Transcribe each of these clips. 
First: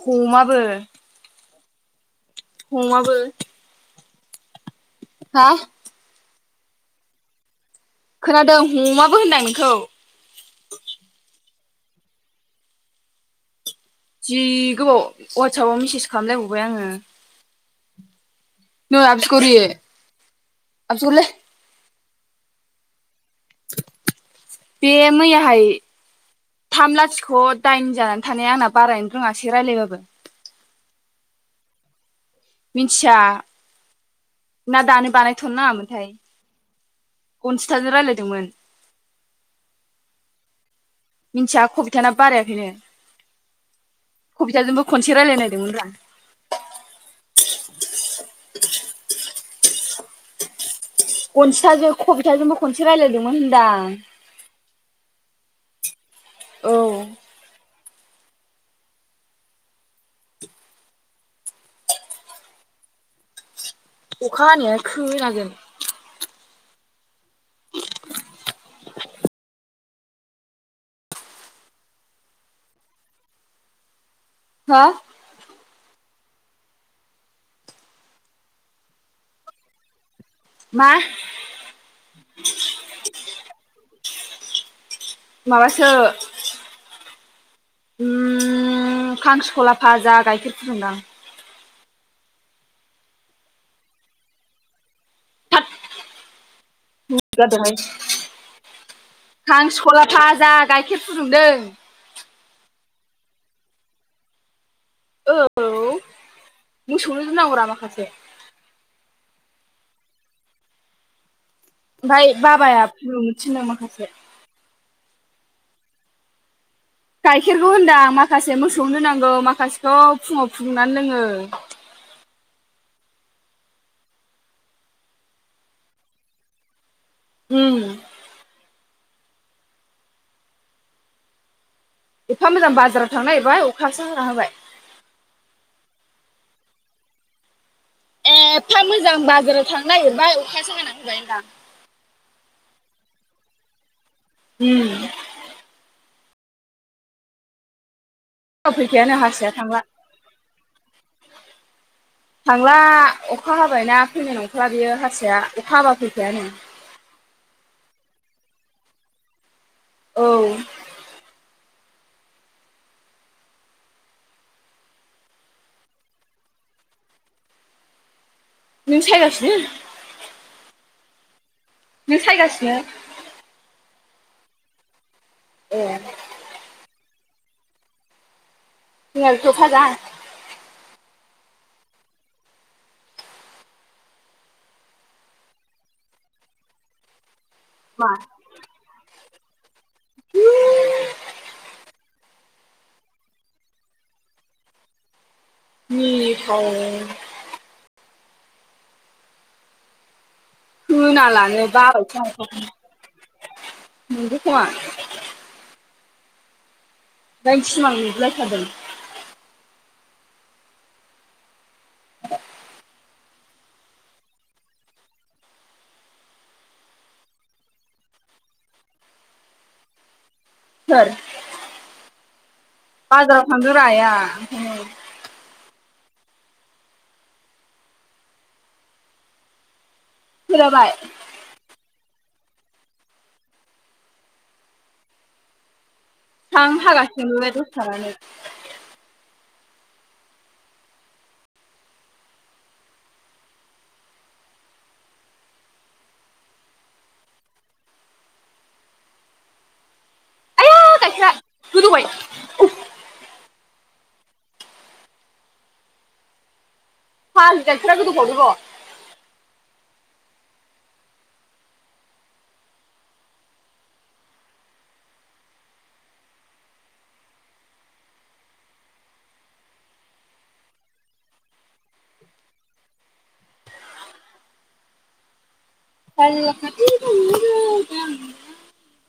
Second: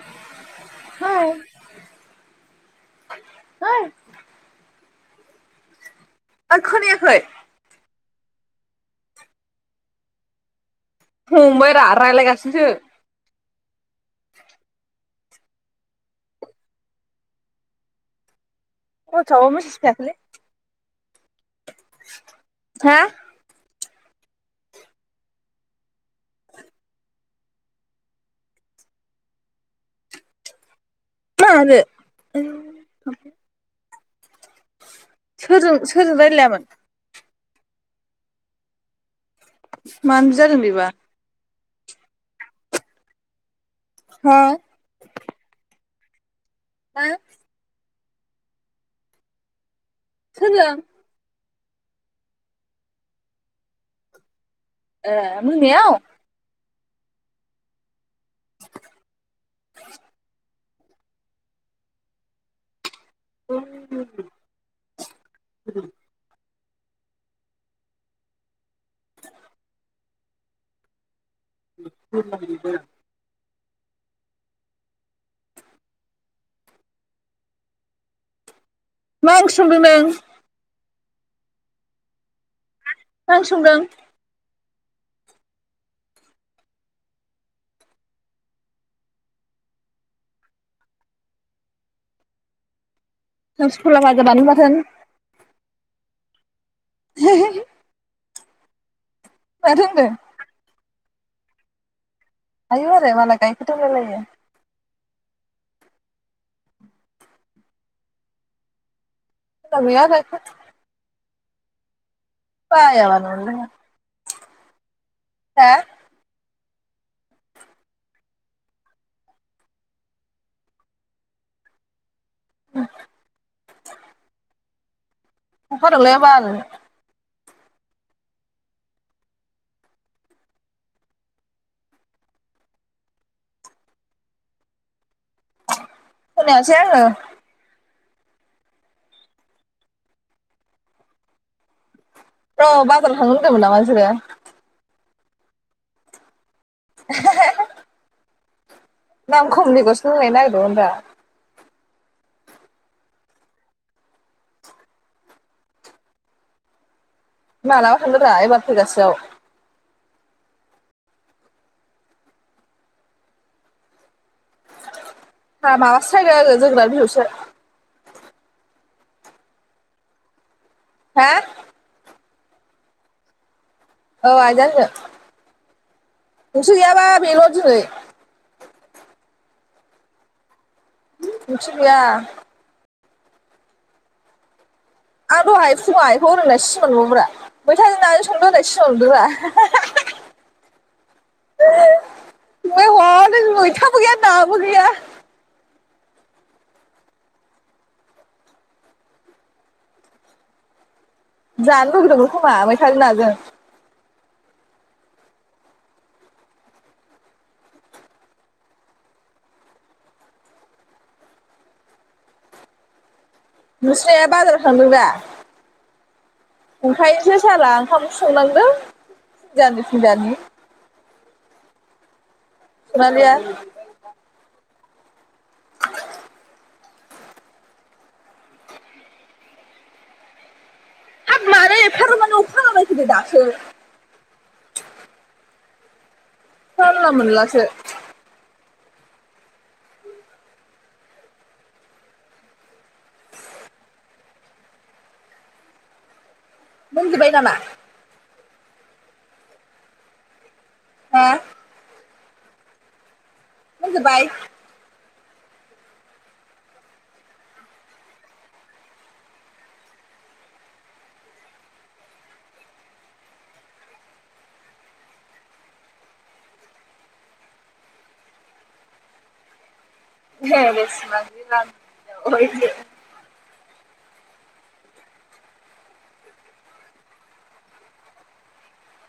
हमाबो ओइ हमाबो है। हा आर खोनायाखै? खोनादों हमाबो होनदां नोंखौ। हमबाय रा रायलायगासिनोसो। जि गोबाव। वाट्सापाव मेसेज खालाम लायबावबाय आङो। ओ वाटसाबाव आबसिगुरि मेसेज फैयाखैलै आबसिगुरिलै हा। बे मैयाहाय थाम लाथिख' दाइन जानानै थानाया आंना बा मा आरो? मिन्थिया। ना दानो बानायथ'नो सोरजों नाङामोनथाय? सोरजों रायलायामोन गनसिथाजों रायलायदोंमोन। मानो बिदि जादों बेबा। मिन्थिया खबिथानाबो बारायाखैनो। हा कबिथाजोंबो खनसे रायलायनायदोंमोन रा। हो सोरजों? गनजिताजों कबिथाजोंबो खनसे रायलायदोंमोन होनदां। ओ मोनायाव? औ। ओं‌ अखा हानाया खोनागोन। [unintelligible] हो। मा ओंख्रि संदों नों? मा? [inaudible] मा ओंख्रिसंदों माबासो उम खांख्रिखला फाजा गाइखेर फुदुंदां खांख्रिखला भाजा बानलु बाथोन थ दबायाय [unintelligible] [unintelligible] माथो खांख्रिखला होनदों भाजा गाय खे फुदुंदों आयौ आरो मालाय गायखेर दंलायालायो औ मोसौनो दोननांगौरा माखासे थद आस [unintelligible] ओमफाय बाबाया मानो बुंदुंनो मोनलाय थिनो माखासे हा गाइखेरखौ होनदां माखासे मोसौनो नांगौ माखासेखौ फुङाव फुुंदुंनानै लोङो। [unintelligible] उम एफा मोजां बाजाराव थांनागिरबाय अखासो हाना होबाय। खोनायासै आङो। ए एफा मोजां बाजाराव थांनो नागिरबाय अखासो होनानै होबाय होनदां। अ बाजाराव थांनो होन्दोंमोन नामा नोंसोरो? उम [unintelligible] फुङाव फैखायानो दाम हारसाया थांला खमनि गस्लालायनो नागिरदोंमोन दा। थांला अखा हाबायना फैनाय नंखाला बियो हारसाया अखा हाबा फैखायानो। मालाबा थांदोरा एबार फैगासेयाव। औ हा माबासो सायदों आं जोगोनार बिजौसो। नों सायगासिनो? हा? नों सायगासिनो? औ आइजों आंजों। ए नोंसो गैयाबा बेल' दिनै। [unintelligible] नोंसो गैया आं दहाय फुङाव आयखौ ओरैहोन्नाय सिमां नुबायब्रा। मैथाजों नाजों संदो होननाय सिमां नुदों ब्रा। बि म हनै मैथाबो गैया नाबो गैया। मिनिथाव खोनालानो जानो बाबायसो लुगैदोंमोन खोमा मैथाजों नाजों। नोंगौ खोमा जाय सिमां नुगुलायथारदों। नोंस्रा आइया बाजाराव थांदों दा? ओंखायनोसो साला ओंखाम ओंख्रै संनांदों फुंन्जानि फुंन्जानि। सोर? सनालिया बाजाराव थांदों रा आइया ओंखायनो। फोजाबाय हाब मारै एफाराबमानि अखा हाबायखो दे दासो। थां जानला हागासिगोनबो बे मोनलासो दसे थानानै मोनजोबबाय नामा? आइया हा? गाइखेरा गोदौबाय मोनजोबबाय? फाग्लि गाइखेरा गोदौफावदों र' [unintelligible] [unintelligible]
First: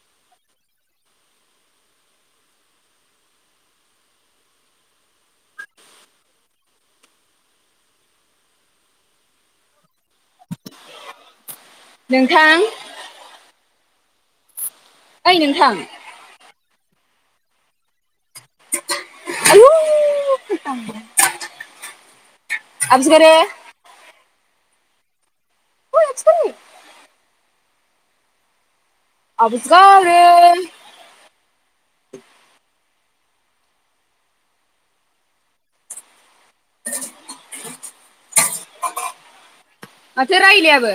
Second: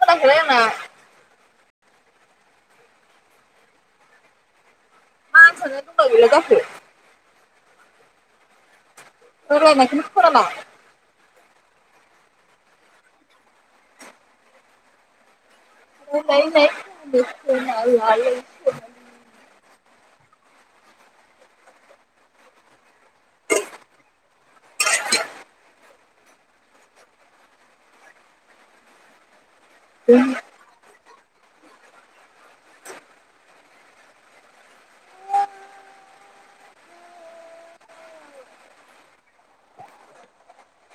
खोनायाखैलै आंना [unintelligible] [unintelligible] नोंथां ओइ नोंथां [unintelligible] आयुु [unintelligible] [unintelligible] आबसखा [inaudible] [inaudible] माथो रायलायाबो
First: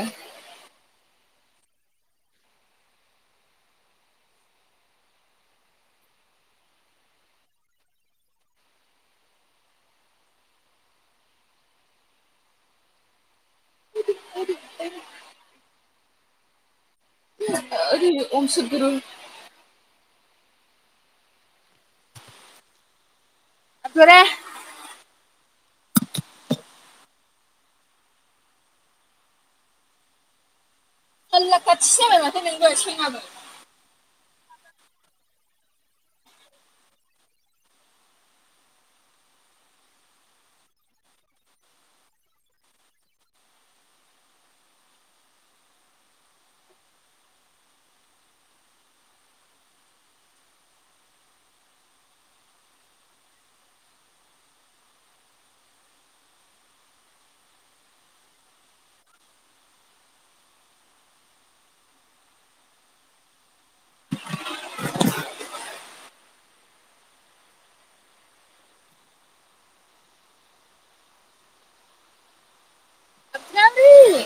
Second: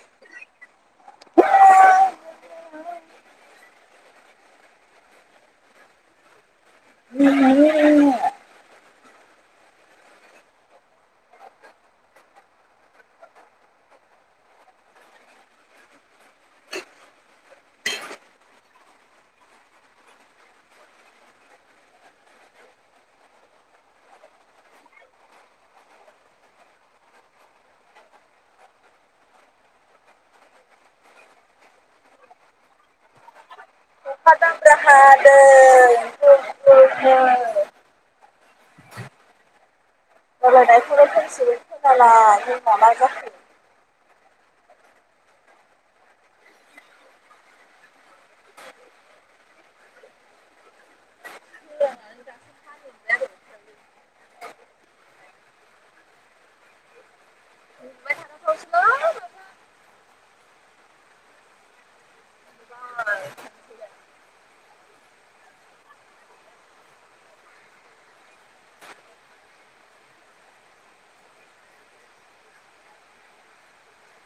[unintelligible] [unintelligible] [unintelligible] अखा दामब्रा हादों जुब जुबनो [unintelligible] आबगारि